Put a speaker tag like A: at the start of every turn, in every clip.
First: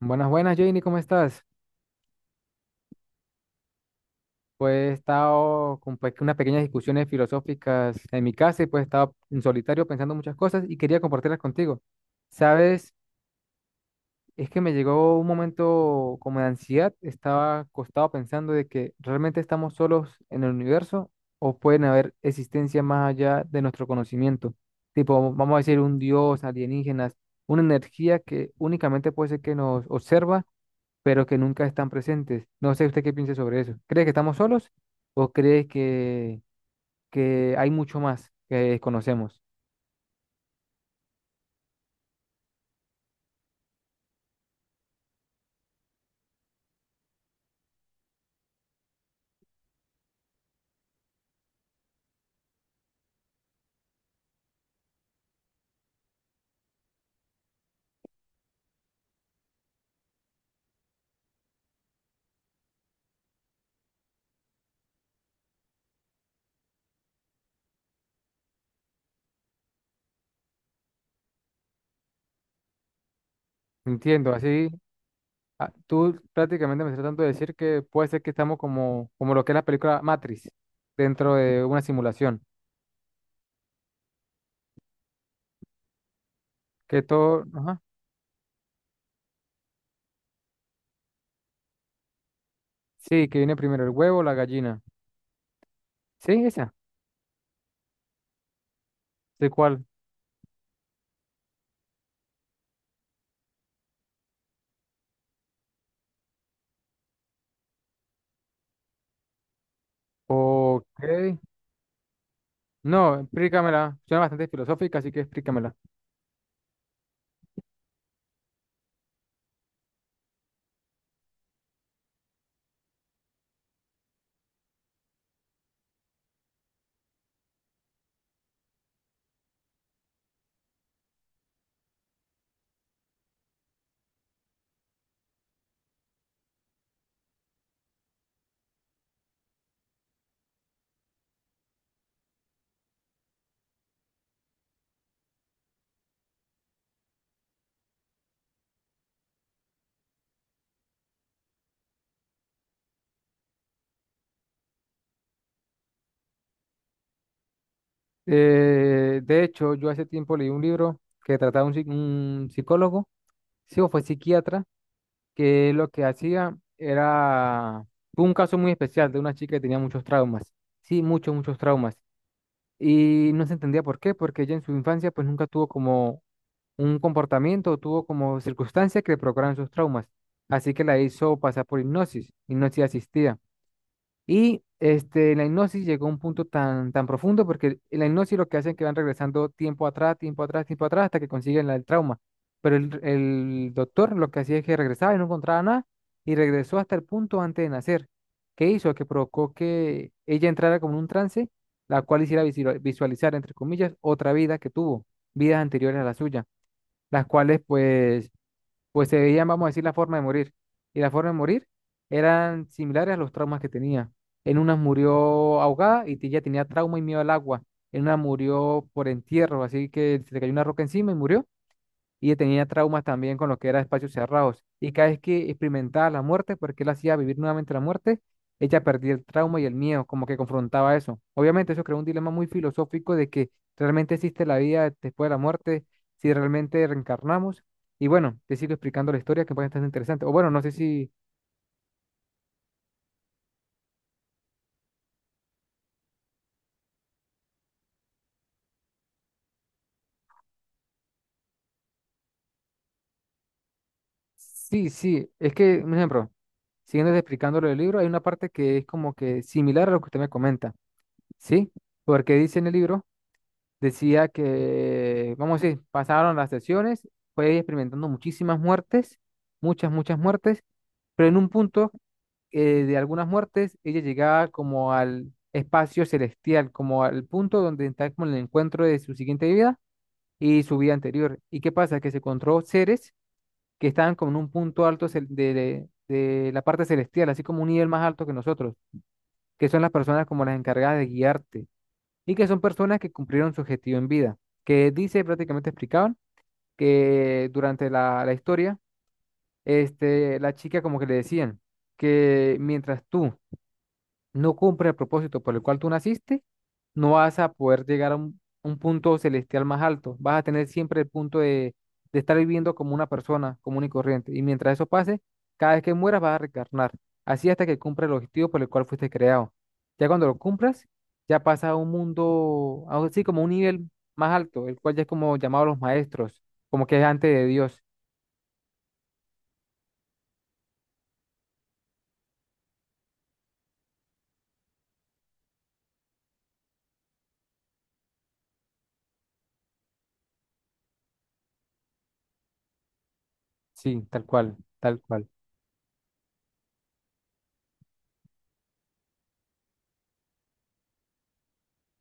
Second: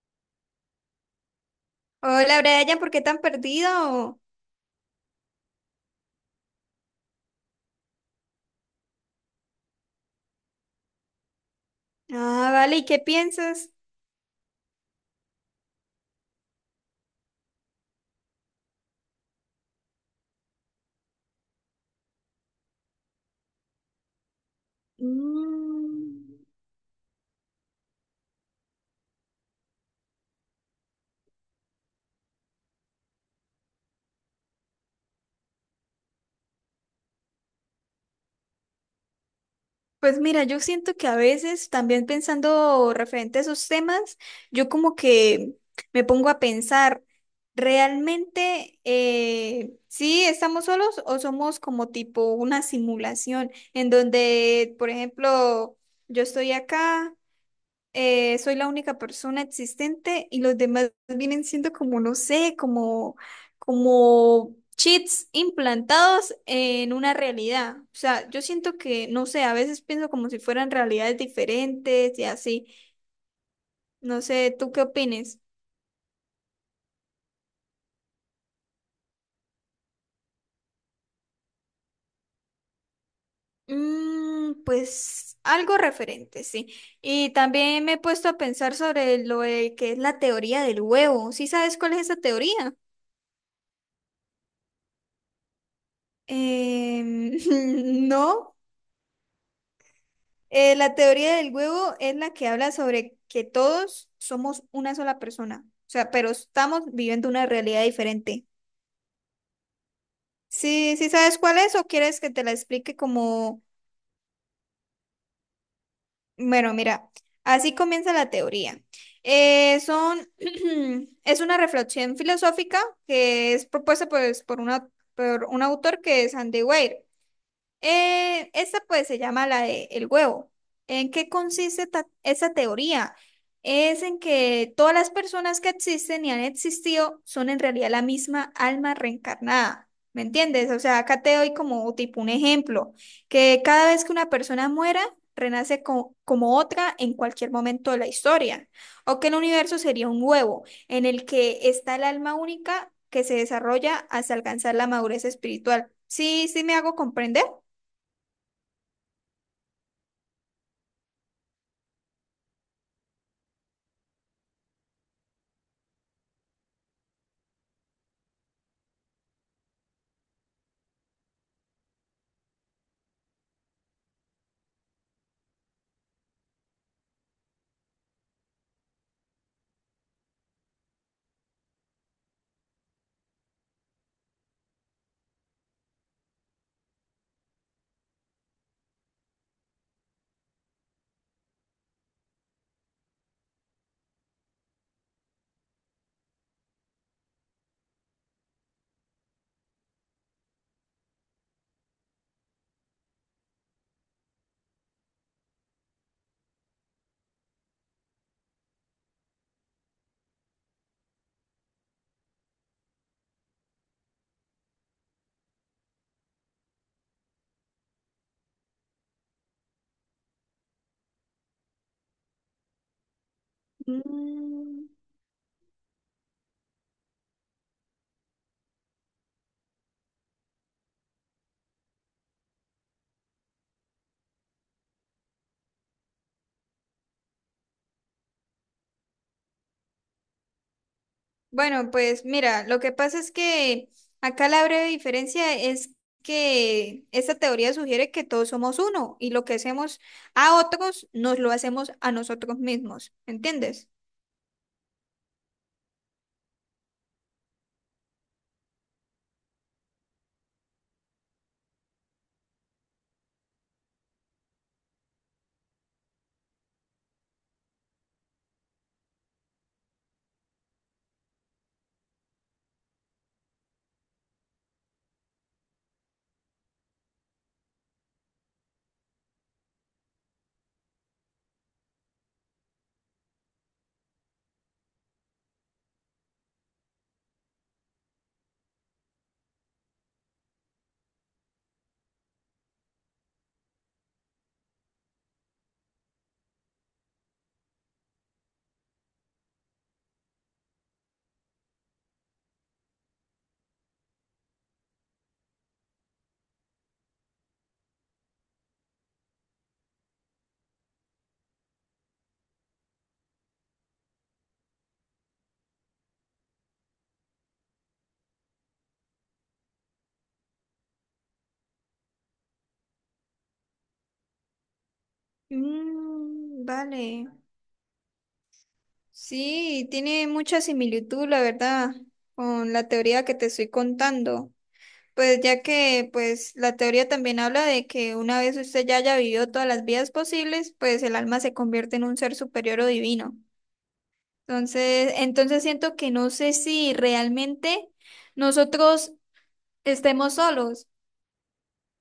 A: Buenas, buenas, Janie, ¿cómo estás?
B: Hola Brian, ¿por qué tan perdido?
A: Pues he estado con unas pequeñas discusiones filosóficas en mi casa y pues he estado en solitario pensando muchas cosas y quería compartirlas contigo.
B: Ah, vale, ¿y
A: Sabes,
B: qué piensas?
A: es que me llegó un momento como de ansiedad, estaba acostado pensando de que realmente estamos solos en el universo o pueden haber existencias más allá de nuestro conocimiento, tipo, vamos a decir, un
B: Mm.
A: dios, alienígenas, una energía que únicamente puede ser que nos observa pero que nunca están presentes. No sé usted qué piensa sobre eso. ¿Cree que estamos solos o cree que hay mucho más que desconocemos?
B: Pues mira, yo siento que a veces también pensando referente a esos temas, yo como que me pongo a pensar, ¿realmente sí estamos solos o somos como tipo una simulación en donde, por ejemplo, yo estoy acá, soy la única persona existente y los demás vienen siendo como, no sé, como, como chips implantados en una realidad. O sea, yo siento que, no sé, a veces pienso como si fueran realidades diferentes y así. No
A: Entiendo,
B: sé,
A: así
B: ¿tú qué opines?
A: tú prácticamente me estás tratando de decir que puede ser que estamos como, como lo que es la película Matrix, dentro de una simulación,
B: Mm, pues algo referente, sí.
A: que
B: Y
A: todo, ajá,
B: también me he puesto a pensar sobre lo de que es la teoría del huevo. ¿Sí sabes cuál es esa teoría?
A: sí, que viene primero el huevo o la gallina. Sí, esa,
B: Em, no.
A: sé cuál.
B: La teoría del huevo es la que habla sobre que todos somos una sola persona, o sea, pero estamos viviendo una realidad diferente. Sí,
A: Ok,
B: ¿sí sabes cuál es o quieres que te la explique?
A: no,
B: Como,
A: explícamela, suena bastante filosófica, así que explícamela.
B: bueno, mira, así comienza la teoría. Eh, son, es una reflexión filosófica que es propuesta pues, por un autor que es Andy Weir. Esa pues se llama la de el huevo. ¿En qué consiste esa teoría? Es en que todas las personas que existen y han existido son en realidad la misma alma reencarnada. ¿Me entiendes? O sea, acá te doy como tipo un ejemplo, que cada vez que una persona muera, renace como otra en cualquier momento de la historia, o que el universo sería un huevo en el que está el alma única que se desarrolla hasta alcanzar la madurez espiritual. Sí, sí me hago comprender.
A: De hecho, yo hace tiempo leí un libro que trataba un, un psicólogo, sí, o fue psiquiatra, que lo que hacía era fue un caso muy especial de una chica que tenía muchos traumas, sí, muchos, muchos traumas. Y no se entendía por qué, porque ella en su infancia pues nunca tuvo como un comportamiento, tuvo como circunstancias que le provocaran sus traumas. Así que la hizo pasar por hipnosis, hipnosis asistida. Y este, la hipnosis llegó a un punto tan, tan profundo porque en la hipnosis lo que hacen es que van regresando tiempo atrás, tiempo atrás, tiempo atrás hasta que consiguen el trauma. Pero el doctor lo que hacía es que regresaba y no encontraba nada y regresó hasta el punto antes de nacer. ¿Qué hizo? Que provocó que ella entrara como en un trance, la cual hiciera visualizar, entre comillas, otra vida que tuvo, vidas anteriores a la suya, las cuales pues pues se veían, vamos a decir, la forma de morir. Y la forma de morir eran similares a los traumas que tenía. En una murió ahogada y ya tenía trauma y miedo al agua. En una murió por entierro, así que se le cayó una roca encima y murió y tenía traumas también con lo que era espacios cerrados.
B: Mm.
A: Y cada vez que experimentaba la muerte, porque él hacía vivir nuevamente la muerte, ella perdía el trauma y el miedo, como que confrontaba eso. Obviamente eso creó un dilema muy filosófico de que realmente existe la vida después de la muerte, si realmente reencarnamos. Y bueno, te sigo explicando la historia que puede estar interesante. O bueno, no sé si...
B: Bueno, pues mira, lo que pasa es que acá la breve diferencia es que esta teoría sugiere que todos somos uno y lo que hacemos a otros nos lo hacemos a nosotros mismos, ¿entiendes?
A: Sí, sí, es que, un ejemplo, siguiendo explicando lo del libro, hay una parte que es como que similar a lo que usted me comenta, ¿sí? Porque dice en el libro decía que, vamos a decir, pasaron las sesiones, fue experimentando muchísimas muertes, muchas, muchas muertes, pero en un punto de algunas muertes ella llegaba como al espacio celestial, como al punto donde está como el encuentro de su siguiente vida y su vida anterior. ¿Y qué pasa? Que se encontró seres que estaban como en un punto alto de la parte celestial, así como un nivel más alto que nosotros, que son las personas como las encargadas de guiarte y que son personas que cumplieron su objetivo en vida, que dice, prácticamente explicaban, que durante la historia, este, la chica como que le decían que mientras tú no cumple el propósito por el cual tú naciste, no vas a poder llegar a un punto celestial más alto. Vas a tener siempre el punto de estar viviendo como una persona común y corriente. Y mientras eso pase, cada vez que mueras vas a reencarnar. Así hasta que cumpla el objetivo por el cual fuiste creado. Ya cuando lo cumplas, ya pasa a un mundo, algo así como un nivel más alto, el cual ya es como llamado los maestros,
B: Mm,
A: como que es
B: vale.
A: antes de Dios.
B: Sí, tiene mucha similitud, la verdad, con la teoría que te estoy contando. Pues ya que pues la teoría también habla de que una vez usted ya haya vivido todas las vidas posibles, pues el alma se convierte en un ser superior o divino.
A: Sí, tal cual, tal
B: Entonces,
A: cual.
B: entonces siento que no sé si realmente nosotros estemos solos.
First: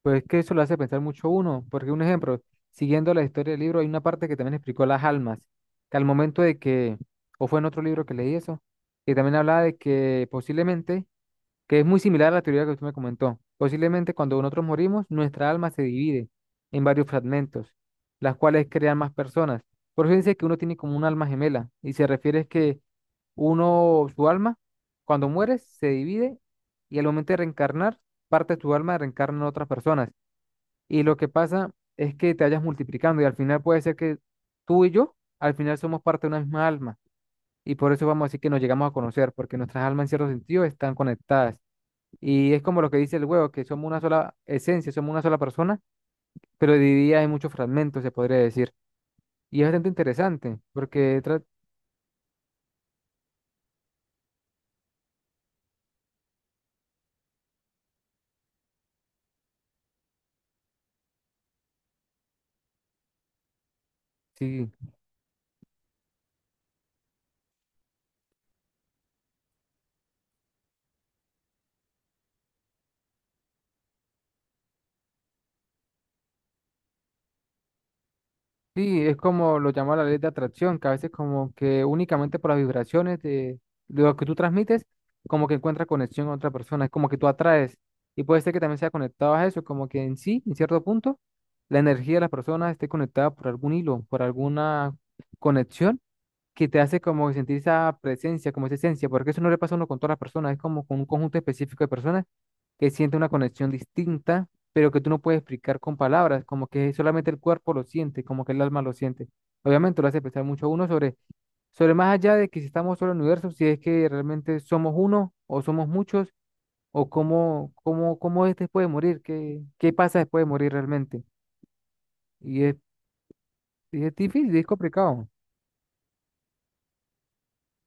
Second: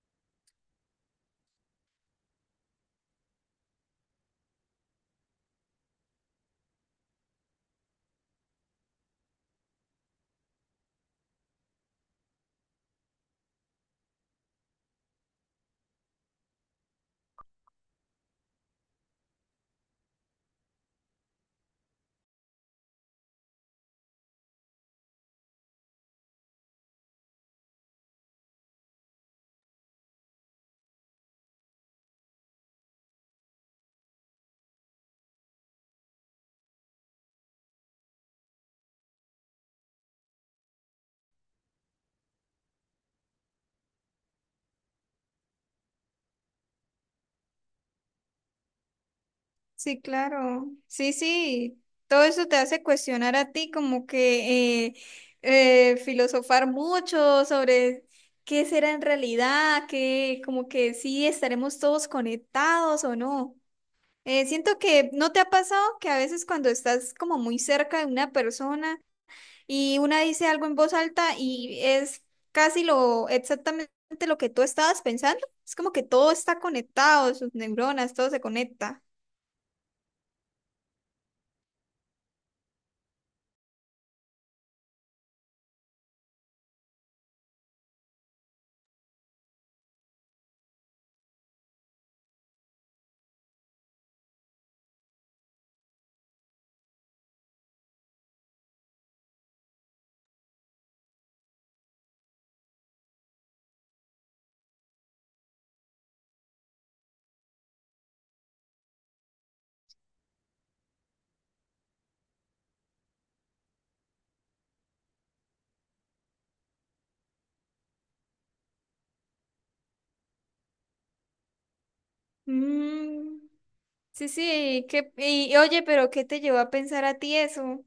A: Pues que eso lo hace pensar mucho uno, porque un ejemplo, siguiendo la historia del libro, hay una parte que también explicó las almas, que al momento de que, o fue en otro libro que leí eso, que también hablaba de que posiblemente, que es muy similar a la teoría que usted me comentó, posiblemente cuando nosotros morimos, nuestra alma se divide en varios fragmentos, las cuales crean más personas. Por eso dice que uno tiene como un alma gemela, y se refiere es que uno, su alma, cuando muere, se divide y al momento de reencarnar, parte de tu alma reencarna en otras personas. Y lo que pasa es que te vayas multiplicando y al final puede ser que tú y yo, al final somos parte de una misma alma. Y por eso vamos a decir que nos llegamos a conocer, porque nuestras almas en cierto sentido están conectadas. Y es como lo que dice el huevo, que somos una sola esencia, somos una sola persona, pero dividida en muchos fragmentos, se podría decir. Y es bastante
B: Sí,
A: interesante,
B: claro. Sí,
A: porque
B: sí. Todo eso te hace cuestionar a ti, como que filosofar mucho sobre qué será en realidad, que como que sí estaremos todos conectados o no.
A: sí.
B: Siento que no te ha pasado que a veces cuando estás como muy cerca de una persona y una dice algo en voz alta y es casi lo exactamente lo que tú estabas pensando. Es como que todo está conectado, sus neuronas, todo se conecta.
A: Sí, es como lo llama la ley de atracción, que a veces como que únicamente por las vibraciones de lo que tú transmites, como que encuentras conexión con otra persona, es como que tú atraes. Y puede ser que también sea conectado a eso, como que en sí, en cierto punto, la energía de las personas esté conectada por algún hilo, por alguna conexión que te hace como sentir esa presencia, como esa esencia, porque eso no le pasa a uno con todas las personas, es como con un conjunto específico de personas que siente una conexión distinta, pero que tú no puedes explicar con palabras, como que solamente el cuerpo lo siente, como que el alma lo siente. Obviamente lo hace pensar mucho a uno sobre, sobre más allá de que si estamos solo en el universo, si es que realmente somos uno o somos muchos, o cómo, cómo, cómo es después de morir, qué, qué pasa después de morir realmente. Y es,
B: Mm,
A: y es
B: sí,
A: difícil, es
B: sí,
A: complicado.
B: y oye, pero ¿qué te llevó a pensar a ti eso?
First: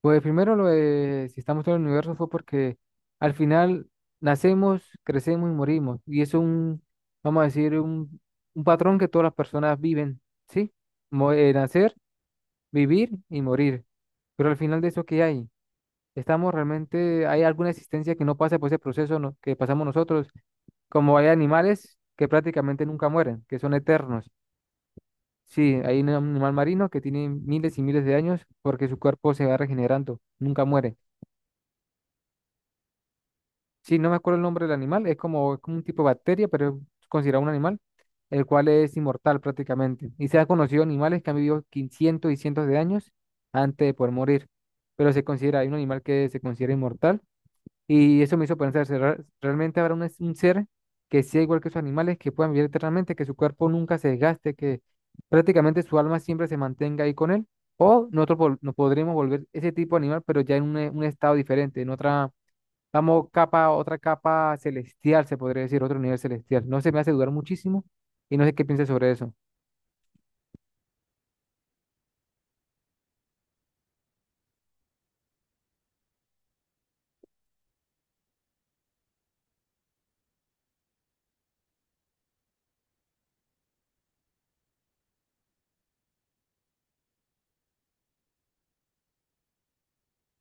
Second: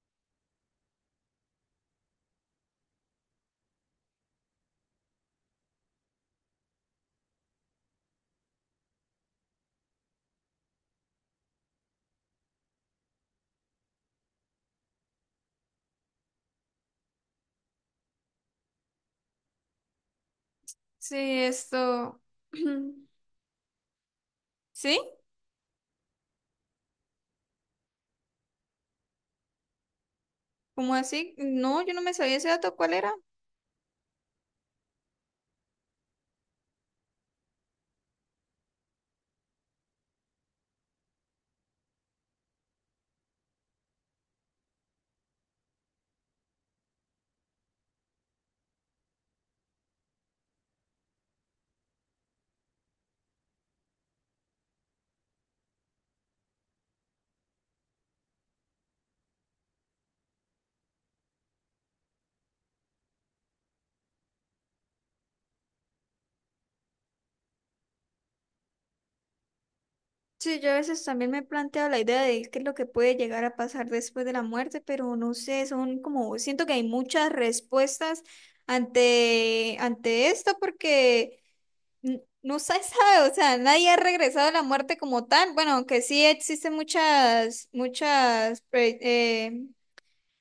A: Pues primero lo de si estamos en el universo fue porque al final nacemos, crecemos y morimos. Y eso es un, vamos a decir, un patrón que todas las personas viven, ¿sí? Nacer, vivir y morir. Pero al final de eso, ¿qué hay? ¿Estamos realmente, hay alguna existencia que no pasa por ese proceso que pasamos nosotros? Como hay
B: Sí,
A: animales
B: esto.
A: que prácticamente nunca mueren, que son eternos.
B: ¿Sí?
A: Sí, hay un animal marino que tiene miles y miles de años porque su cuerpo se va regenerando, nunca
B: ¿Cómo
A: muere.
B: así? No, yo no me sabía ese dato, ¿cuál era?
A: Sí, no me acuerdo el nombre del animal, es como un tipo de bacteria, pero es considerado un animal, el cual es inmortal prácticamente. Y se han conocido animales que han vivido cientos y cientos de años antes de poder morir, pero se considera, hay un animal que se considera inmortal. Y eso me hizo pensar, ¿realmente habrá un, un ser que sea igual que esos animales, que puedan vivir eternamente, que su cuerpo nunca se desgaste, que prácticamente su alma siempre se mantenga ahí con él? O nosotros nos podremos volver ese tipo de animal, pero ya en un, un estado diferente, en otra Vamos, capa, otra capa celestial, se podría decir, otro nivel celestial. No se me hace dudar muchísimo y no sé qué piensas sobre eso.
B: Sí, yo a veces también me he planteado la idea de qué es lo que puede llegar a pasar después de la muerte, pero no sé, son como, siento que hay muchas respuestas ante esto porque no se sabe, o sea, nadie ha regresado a la muerte como tal. Bueno, aunque sí existen muchas, pre- eh,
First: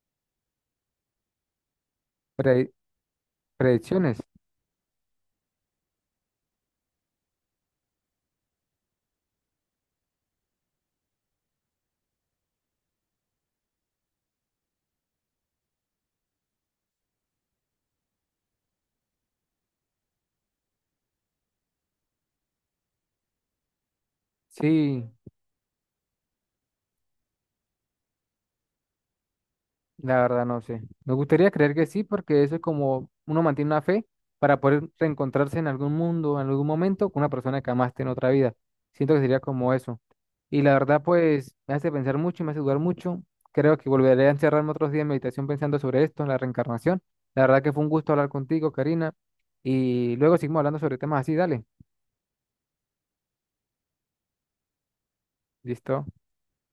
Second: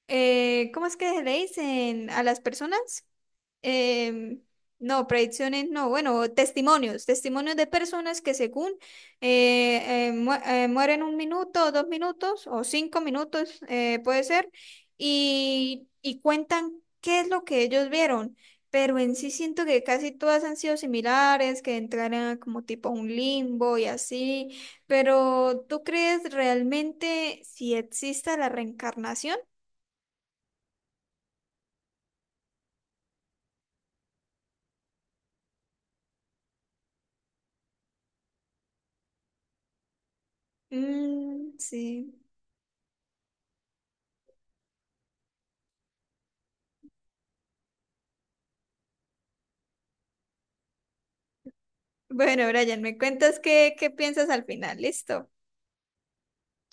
B: eh, ¿cómo es que le dicen a las
A: Pre-
B: personas?
A: Predicciones.
B: Em, no, predicciones, no, bueno, testimonios de personas que según mueren 1 minuto, 2 minutos o 5 minutos, puede ser, y cuentan qué es lo que ellos vieron. Pero en sí siento que casi todas han sido similares, que entraran como tipo a un limbo y así.
A: Sí.
B: Pero ¿tú crees realmente si exista la reencarnación?
A: La verdad no sé. Me gustaría creer que sí, porque eso es como uno mantiene una fe para poder reencontrarse en algún mundo, en algún momento, con una persona que amaste en otra vida. Siento que sería como eso. Y la verdad, pues,
B: Mm,
A: me hace
B: sí.
A: pensar mucho y me hace dudar mucho. Creo que volveré a encerrarme otros días en meditación pensando sobre esto, en la reencarnación. La verdad que fue un gusto hablar contigo, Karina. Y luego seguimos hablando sobre temas así, dale.
B: Bueno, Brian, me cuentas qué piensas al final, listo.
A: ¿Listo?